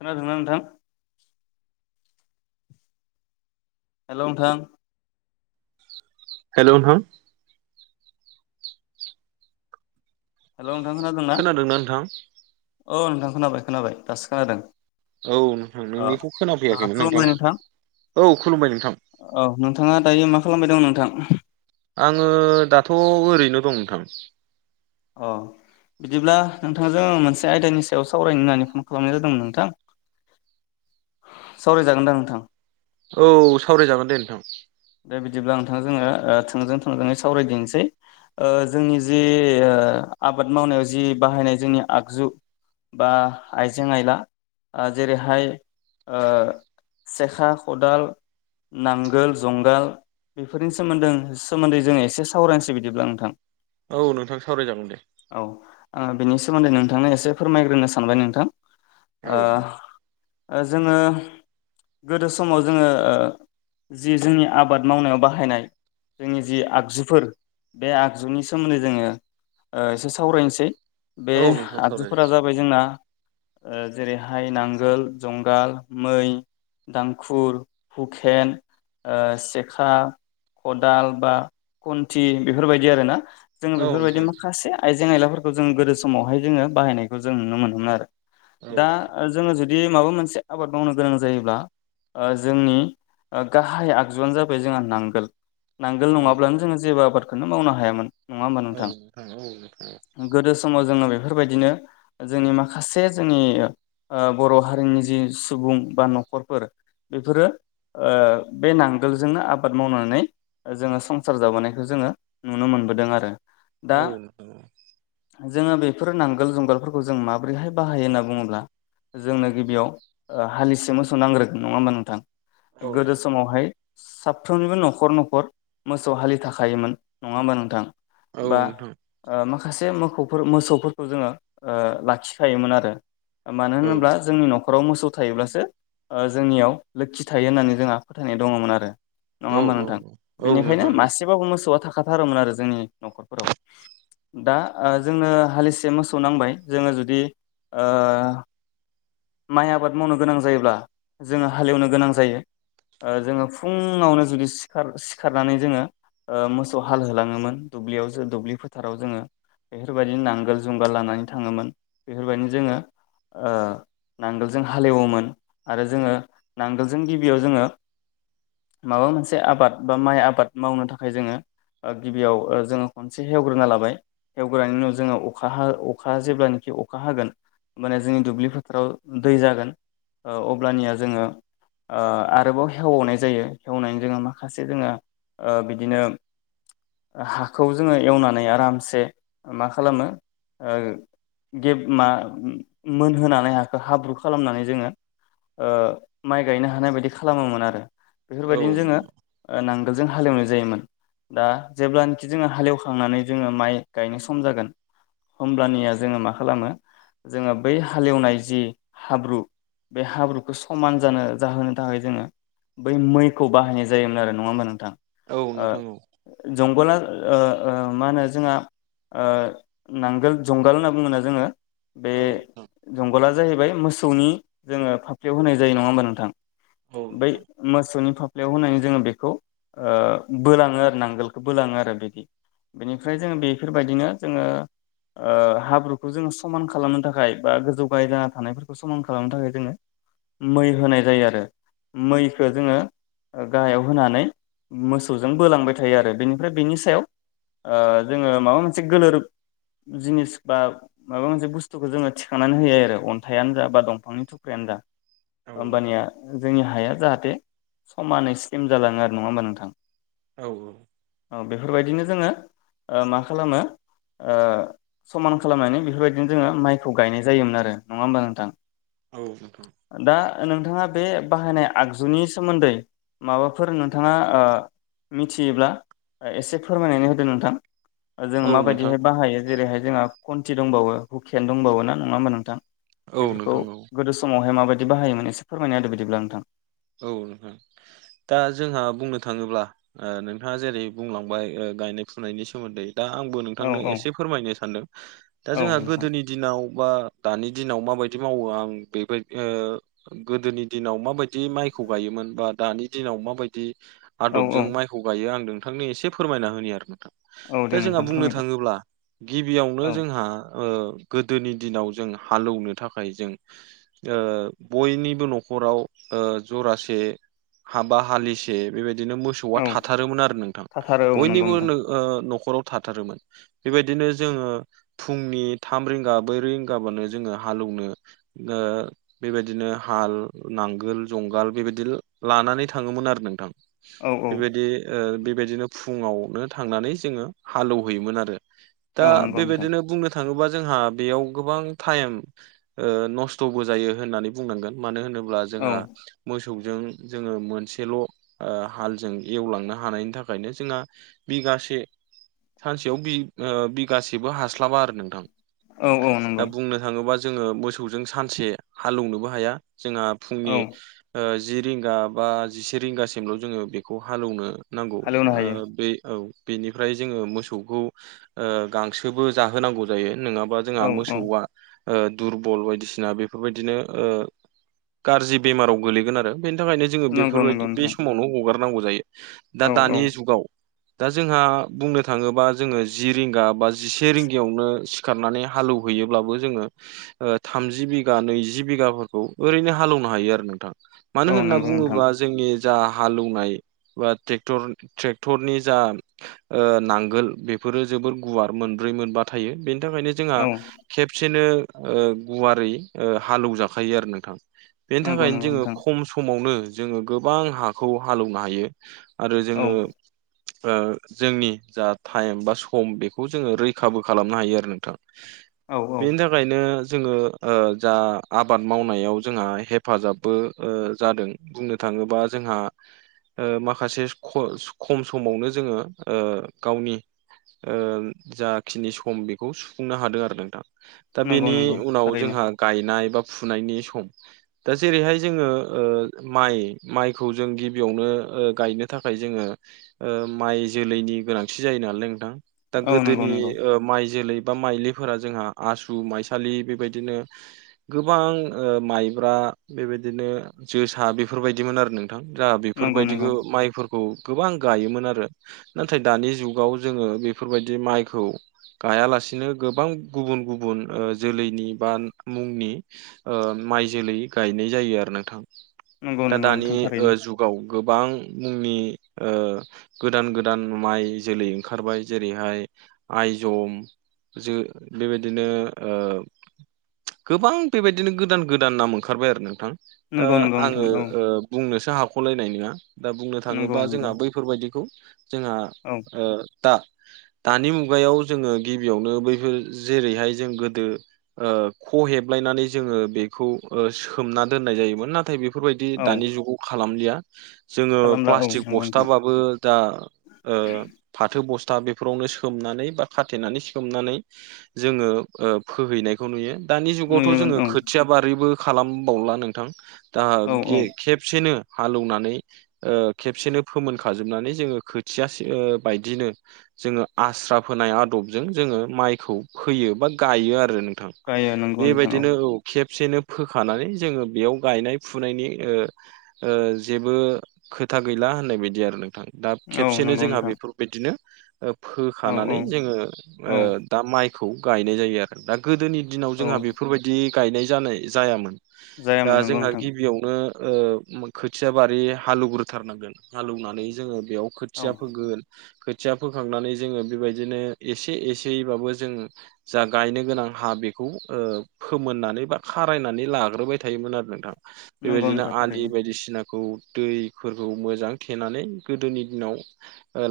खोनादोंना नोंथां? हेलौ नोंथां। हेलौ नोंथां। हेल' नोंथां खोनादों ना? खोनादोंना नोंथां औ नोंथां खोनाबाय खोनाबाय दासो खोनादों। औ नोंथां अ नोंनिखौ ओ खोनाफैयाखैमोन खुलुमबाय नोंथां। औ खुलुमबाय नोंथां। औ नोंथाङा दायो मा खालामबाय दं नोंथां? आङो दाथ' ओरैनो दं नोंथां। अ बिदिब्ला नोंथांजों आं मोनसे आयदानि सायाव सावरायनो होननानै फन खालामनाय जादोंमोन नोंथां। सावरायजागोनदां नोंथां? औ सावरायजागोन दे नोंथां। दे बिदिब्ला नोंथां जोङो ओ थोंजों थोंजोङै सावरायदिनसै। ओ जोंनि जि ओ आबाद मावनायाव जि बाहायनाय जोंनि आगजु बा आइजें आइला आ जेरैहाय ओ सेखा खदाल नांगोल जंगाल बेफोरनि सोमोन्दों सोमोन्दै जोङो एसे सावरायनसै बिदिब्ला नोंथां। औ नोंथां सावरायजागोन दे। औ आ बेनि सोमोन्दै नोंथांनो एसे फोरमायग्रोनो सानबाय नोंथां। औ आ ओ जोङो गोदो समाव जोङो ओ जि जोंनि आबाद मावनायाव बाहायनाय जोंनि जि आगजुफोर बे आगजुनि सोमोन्दै जोङो ओ एसे सावरायनसै बे औ नोंथां सावराय आगजुफोरा जाबाय जोंना ओ जेरैहाय नांगोल जंगाल मै दांखुर हुखेन ओ सेखा खदाल बा खुन्थि बेफोरबायदि आरोना। जोङो औ बेफोरबायदि नोंथां माखासे आइजें आयलाफोरखौ जों गोदो समावहाय जोङो बाहायनायखौ जों नुनो मोनोमोन आरो। औ दा ओ जोङो जुदि माबा मोनसे आबाद मावनो गोनां जायोब्ला ओ जोंनि ओ गाहाय आगजुआनो जाबाय जोंहा नांगोल नांगोल औ नङाब्लानो जोङो जेबो आबादखौनो मावनो हायामोन। नङा होमबा औ नोंथां? औ नोंथां गोदो समाव जोङो बेफोरबायदिनो जोंनि माखासे जोंनि ओ बर' हारिनि जि सुबुं बा न'खरफोर बेफोरो ओ बे नांगोलजोंनो आबाद मावनानै ओ जोङो संसार जाबोनायखो जोङो नुनो मोनबोदों आरो। दा औ नोंथां औ। जोङो बेफोर नांगोल जुंगालफोरखौ जों माबोरैहाय बाहायो होनना बुङोब्ला जोंनो गिबियाव ओ हालिसे मोसौ नांग्रोगोन नङा होमबा नोंथां? औ गोदोस नोंथां औ बहाय साफ्रोमनिबो न'खर न'खर मोसौ हालि थाखायायोमोन नङा होमबा नोंथां? औ बा नोंथां माखासे मोसौफोर मोसौफोरखौ जोङो लाखिखायोमोन आरो। मानो औ होनोब्ला जोंनि न'खराव मोसौ थायोब्लासो जोंनियाव लोखि थायो होननानै जोंहा। फोथायनाय दङमोन आरो नङा औ होमबा औ नोंथां औ बेनिखायनो नोंथां मा। औ एसेबाबो मोसौआ थाखाथारोमोन आरो जोंनि नखरफोराव। दा जोंनो हालिसे मोसौ नांबाय जोङो जुदि। माइ आबाद मावनो गोनां जायोब्ला जोङो हालेवनो गोनां जायो। जोङो फुङावनो जुदिखार सिखारनानै जोङो। मोसौ हाल होलाङोमोन दुब्लियाव जो दुब्लि फोथाराव जोङो। बेफोरबायदिनो नांगोल जुंगाल लानानै थाङोमोन बेफोरबायदिनो जोङो नांगोलजों हालेवोमोन आरो जोङो नांगोलजों गिबियाव जोङो। माबा मोनसे आबाद बा माइ आबाद मावनो थाखाय जोङो। गिबियाव जोङो खनसे हेवग्रोना लाबाय हवग्रनि उनाव जोङो अखा ह अखा जेब्लानोाखि अखा हागोन। माने जोंनि दुब्लि फोथाराव दै जागोन अब्लानिया जोङो। आरोबाव हेवनाय जायो हेवनायनि जोङो माखासे जोङो बिदिनो। हाखौ जोङो एवनानै आरामसे मा खालामो। गेब मा मोनहोनानै हाखौ हाब्रु खालामनानै जोङो। माइ गायनो हानाय बायदि खालामोमोन आरो बेफोर औ बायदिनो जोङो नोंथां नांगोलजों हालेवनाय जायोमोन। दा जेब्लानोाखि जोङो हालेवखांनानै जोङो माइ गायनाय सम जागोन। हब्लानिया जोङो मा खालामो। जोङो बै हालेवनाय जि हाब्रु बे हाब्रुखौ समान जानो जाहोनो। थाखाय जोङो बै मैखौ बाहायनाय जायोमोन आरो नङा होमबा नोंथाङा औ नोंथां औ। जंगल मा होनो जोंहा। नांगोल जुंगाल होनना बुङोना जोङो बे नोंथां जंगला जाहैबाय मोसौनि जोङो फाफ्लियाव होनाय जायो नङा होमबा नोंथां। औ बै नोंथां मसौनि फ स्लव होनानै जोङो बेखौ बोलाङो आरो नांगोलखौ बोलाङो आरो बिदि। बेनिफ्राय जोङो बेफोरबायदिनो जोङो। हाब्रुखौ जोङो समान खालामनो थाखाय बा गोजौ गाय जाना थानायफोरखौ। खौ समान खालामनो थाखाय जोङो मै होनाय जायो आरो मैखौो जोङो। गाहायाव होनानै मोसौजों बोलांबाय थायो आरो बेनिफ्राय बेनि सायाव। जोङो माबा मोनसे गोलोर जिनिस बा माबा मोनसे बुस्थुखौ जोङो थिखनानै होयो आरो अन्थाइयानो जा बा दंफांनि थुख्रायानो जा। औ नोंथां हबानिया जोंनि हाया जाहाथे समानै स्लिम जालाङो आरो नङा होमबा नोंथां। औ औ। औ बेफोरबायदिनो जोङो मा खालामो। समान खालामनानै बेफोरबायदिनो जोङो माइखौ गायनाय जायोमोन आरो नङा होमबा नोंथां। औ म दा नोंथाङा। बे बाहायनाय आगजुनि सोमोन्दै माबाफोर नोंथाङा। मिथियोब्ला एसे फोरमायनानै होदो नोंथां। जोङो औ नोंथां औ माबायदिहाय बाहायो जेरैहाय जोंहा कन्ट्रि दंबावो हुखिान दंबावो ना नङा होमबा नोंथां बेफोरखौ। नोंथां औ गोदो समावहाय माबायदि बायोमोन एसे फोरमायनाय आरो बिदिब्ला नोंथां। औ नोंथां दा जोंहा बुंनो थाङोब्ला। नोंथाङा जेरै बुंलांबाय गायनाय फुनायनि सोमोन्दै। दा आंबो औ नोंथांनो औ एसे फोरमायनो सानदों दा औ जोंहा नोंथां गोदोनि दिनाव बा दानि दिनाव माबायदि मावो आं बेबायदि गोदोनि दिनाव माबायदि माइखौ गायोमोन बा दानि दिनाव माबायदि औ आदबजों औ माइ खौ गायो आं नोंथांनो एसे फोरमायना होनि आरो नोंथां औ दे दा जोंहा नोंथां बुंनो फोरमायदो थाङोब्ला गिबियावनो औ जोंहा ओ गोदोनि दिनाव जों हालौनो थाखाय जों ओ बयनिबो न'खराव ओ जरासे हा बा हालिसे बेबायदिनो मोसौ फिसौआ औ थाथारोमोन आरो नोंथां थाथारो औ नंगौ बयनिबो नोंथां नो ओ न'खराव थाथारोमोन बेबायदिनो जोङो फुंनि थाम रिंगा ब्रै रिंगाबानो जोङो हालौवनो ओ बेबायदिनो हाल नांगोल जुंगाल बेबायदि लानानै थाङोमोन आरो नोंथां औ औ बेबायदि ओ बेबायदिनो फुङावनो थांनानै जोङो हालेवहैयोमोन आरो दा औ नंगौ नोंथां बेबायदिनो बुंनो थाङोबा जोंहा बेयाव गोबां टाइम ओ नस्थ'बो जायो होननानै बुंनांगोन मानो होनोब्ला औ जोंहा मोसौजों जोङो मोनसेल' ओ हालजों एवलांनो हानायनि थाखायनो जोंहा बिगासे सानसेयाव बि ओ बिगासेबो हास्लाबा आरो नोंथां औ औ दा नंगौ बुंनो थाङोबा जोङो मोसौजों सानसे हालौवनोबो हाया जोंहा फुंनि औ ओ जि रिंगा बा जिसे रिंगासिमल' जोङो बेखौ हालेवनो नांगौ हालेवनो हायो ओ बे औ बेनिफ्राय जोङो मोसौखौ ओ गांसोबो जाहोनांगौ जायो नङाबा जोंहा औ औ मोसौआ ओ दुरबल बायदिसिना बेफोरबायदिनो ओ गाज्रि बेमाराव गोलैगोन आरो बेनि थाखायनो जोङो नंगौ नंगौ बेफोरबायदि बे नोंथां समावनो हगारनांगौ जायो। औ दा औ दानि जुगाव दा जोंहा बुंनो थाङोबा जोङो जि रिंगा बा जिसे रिंगायावनो सिखारनानै हाल एवहैयोब्लाबो जोङो ओ थामजि बिगा नैजि बिगाफोरखौ ओरैनो हालेवनो हायो आरो नोंथां मानो औ होनना नंगौ नोंथां बुङोबा जोंनि जा हालेवनाय बा ट्रेक्टर ट्रेक्टरनि जा ओ नांगोल बेफोरो जोबोर गुवार मोनब्रै मोनबा थायो बेनि थाखायनो जोंहा औ खेबसेनो ओ गुवारै ओ हालेवजाखायो आरो नोंथां बेनि नंगौ थाखायनो नंगौ जोङो नोंथां खम समावनो जोङो गोबां हाखौ हालेवनो हायो। आरो औ जोङो ओ जोंनि जा टाइम बा सम बेखौ जोङो रैखाबो खालामनो हायो आरो नोंथां। [inaudible] बेनि थाखायनो जोङो ओ जा आबाद मावनायाव जोंआहाय हेफाजाबबो ओ जादों बुंनो थाङोबा जोंहा ओ माखासे खम समावनो जोङो ओ गावनि ओ जाखिनि सम बेखौ सुफुंनो हादों आरो नोंथां दा नंगौ बेनि नंगौ उनाव थारैनो जोंहा गायनाय बा फुनायनि सम दा जेरैहाय जोङो ओ माइ माइखौ जों गिबियावनो ओ गायनो थाखाय जोङो ओ माइ जोलैनि गोनांथि जायो नालाय नोंथां दा औ नंगौ गोदोनि नंगौ ओ माइ जोलै बा माइलि फोर जोंहा आसु माइसालि बेबायदिनो गोबां ओ माइब्रा बेबायदिनो जोसा बेफोरबायदिमोन आरो नोंथां जाहा नंगौ बेफोरबायदिखौ नंगौ माइफोर खौ गोबां गायोमोन आरो नाथाय दानि जुगाव जोङो बेफोरबायदि माइखौ गायालासिनो गोबां गुबुन गुबुन जोलैनि बा मुंनि ओ माइ जोलै गायनाय जायो आरो नोंथां नंगौ दा नंगौ दानि नोंथां थारैनो ओ जुग गाव गोबां मुंनि ओ गोदान गोदान माइ जोलै ओंखारबाय जेरैहाय आइजम जो बेबायदिनो ओ गोबां बेबायदिनो गोदान गोदान नाम ओंखारबाय आरो नोंथां दा नंगौ नंगौ नोंथां आङो औ बुंनोसो हाख'लायनाय नङा दा बुंनो नंगौ थाङोबा नंगौ जोंहा बैफोरबायदिखौ जोंहा औ ओ दा दानि मुगायाव जोङो गिबियावनो बैफोर जेरैहाय जों गोदो ओ ख हेबलायनानै जोङो बेखौ ओ सोमना दोननाय जायोमोन नाथाय बेफोरबायदि औ दानि जुगाव खालामलिया जोङो खालामला औ प्लास्टिक नंगौ नोंथां बस्थाबाबो दा फाथो बस्था बेफोरावनो सोमनानै बा खाथेनानै सोमनानै जोङो ओ फोहैनायखौ नुयो दानि जुगावथ' नुयोमोन जोङो औ खोथिया बारिबो खालामबावला नोंथां दा औ गे औ खेबसेनो हालेवनानै ओ खेबसेनो फोमोनखाजोबनानै जोङो खोथियासे ओ बायदिनो जोङो आस्रा फोनाय आदबजों जोङो माइखौ फोयो बा गायो आरो नोंथां गायो नंगौ नोंथां बेबायदिनो औ खेबसेनो फोखानानै जोङो बेयाव गायनाय फुनायनि ओ ओ जेबो खोथा गैला होननाय बायदि आरो नोंथां दा औ खेबसेनो नंगौ जोंहा नोंथां बेफोरबायदिनो औ फोखानानै औ जोङो ओ औ दा माइखौ गायनाय जायो आरो दा गोदोनि दिनाव औ जोंहा बेफोरबायदि गायनाय जानाय जायामोन दा जायामोन नंगौ जोंहा नोंथां गिबियावनो ओ खोथिया बारि हाल एवग्रोथारनांगोन हाल एवनानै जोङो बेयाव औ खोथिया फोगोन खोथिया फोखांनानै जोङो बेबायदिनो एसे एसेयैबाबो जों जा गायनो गोनां हा बेखौ ओ फोमोननानै बा खारायनानै लाग्रोबाय थायोमोन आरो नोंथां नंगौ बेबायदिनो नोंथां आलि थारैनो बायदिसिनाखौ दै फोरखौ मोजां थेनानै गोदोनि दिनाव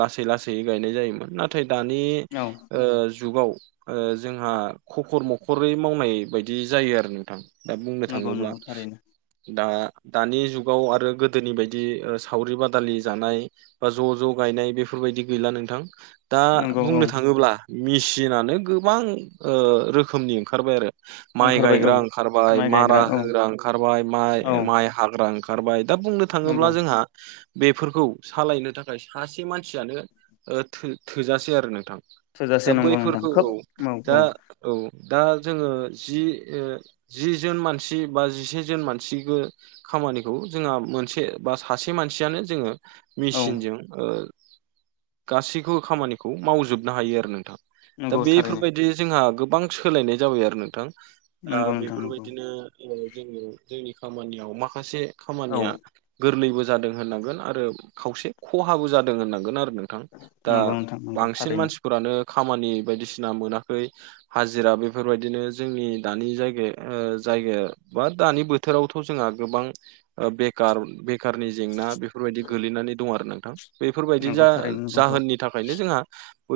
लासै लासै गायनाय जायोमोन नाथाय दानि औ ओ जुगाव ओ जोंहा खखर मखरै मावनाय बायदि जायो आरो नोंथां दा बुंनो नंगौ थाङोब्ला नंगौ थारैनो दा दानि जुगाव आरो गोदोनि बायदि सावरि बादालि जानाय बा ज' ज' गायनाय बेफोरबायदि गैला नोंथां दा नंगौ औ बुंनो थाङोब्ला मेसिनानो गोबां ओ रोखोमनि ओंखारबाय आरो माइ ओंखारबाय गायग्रा औ ओंखारबाय माइ मारा गायग्रा औ होग्रा ओंखारबाय औ मम-माइ हाग्रा ओंखारबाय दा बुंनो नंगौ थाङोब्ला जोंहा बेफोरखौ सालायनो थाखाय सासे मानसियानो ओ थो थोजासे आरो नोंथां थोजासे दा नंगौ नोंथां बैफोरखौ खोब औ दा औ औ दा जोङो जि ओ जि जोन मानसि बा जिसेजोन मानसिखौ खामानिखौ जोंहा मोनसे बा सासे मानसियानो जोङो औ मेसिनजों ओ गासैखौबो खामानिखौ मावजोबनो हायो आरो नोंथां दा नंगौ थारैनो बेफोरबायदि जोंहा गोबां सोलायनाय जाबाय आरो नोंथां नंगौ नोंथां नंगौ ओम जोंनियाव जोंनि खामानियाव माखासे औ खामानिया गोरलैबो जादों होननांगोन आरो खावसे ख'हाबो जादों होननांगोन आरो नों थां दा नंगौ नोंथां नंगौ बांसिन थारैनो मानसि फोरानो खामानि बायदिसिना मोनाखै हाजिरा बेफोरबायदिनो जोंनि दानि जायगाया ओ जायगाया बा दानि बोथोरावथ' जोंहा गोबां ओ बेखार बेखारनि जेंना बेफोरबायदि गोलैनानै दं आरो नोंथां बेफोरबायदि नंगौ जा- थारैनो नंगौ जाहोननि नि थाखायनो जोंहा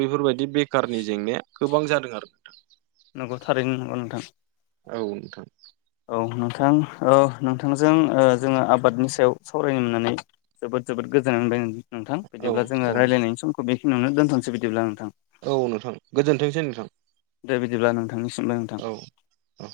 बैफोरबायदि बेखारनि जेंनाया गोबां जादों आरो नंगौ थारैनो नंगौ नोंथां औ नोंथां औ नोंथां ओ नोंथांजों ओ जोङो आबादनि सायाव सावरायनो मोननानै जोबोद जोबोद गोजोननाय मोनबाय नोंथां औ बिदिब्ला जोङो औ रायलायनायनि समखौ बेखिनियावनो दोनथ'नोसै बिदिब्ला नोंथां औ नोंथां गोजोनथोंसै नोंथां। दे बिदिब्ला नोंथांनिसिमबो नोंथां। औ औ।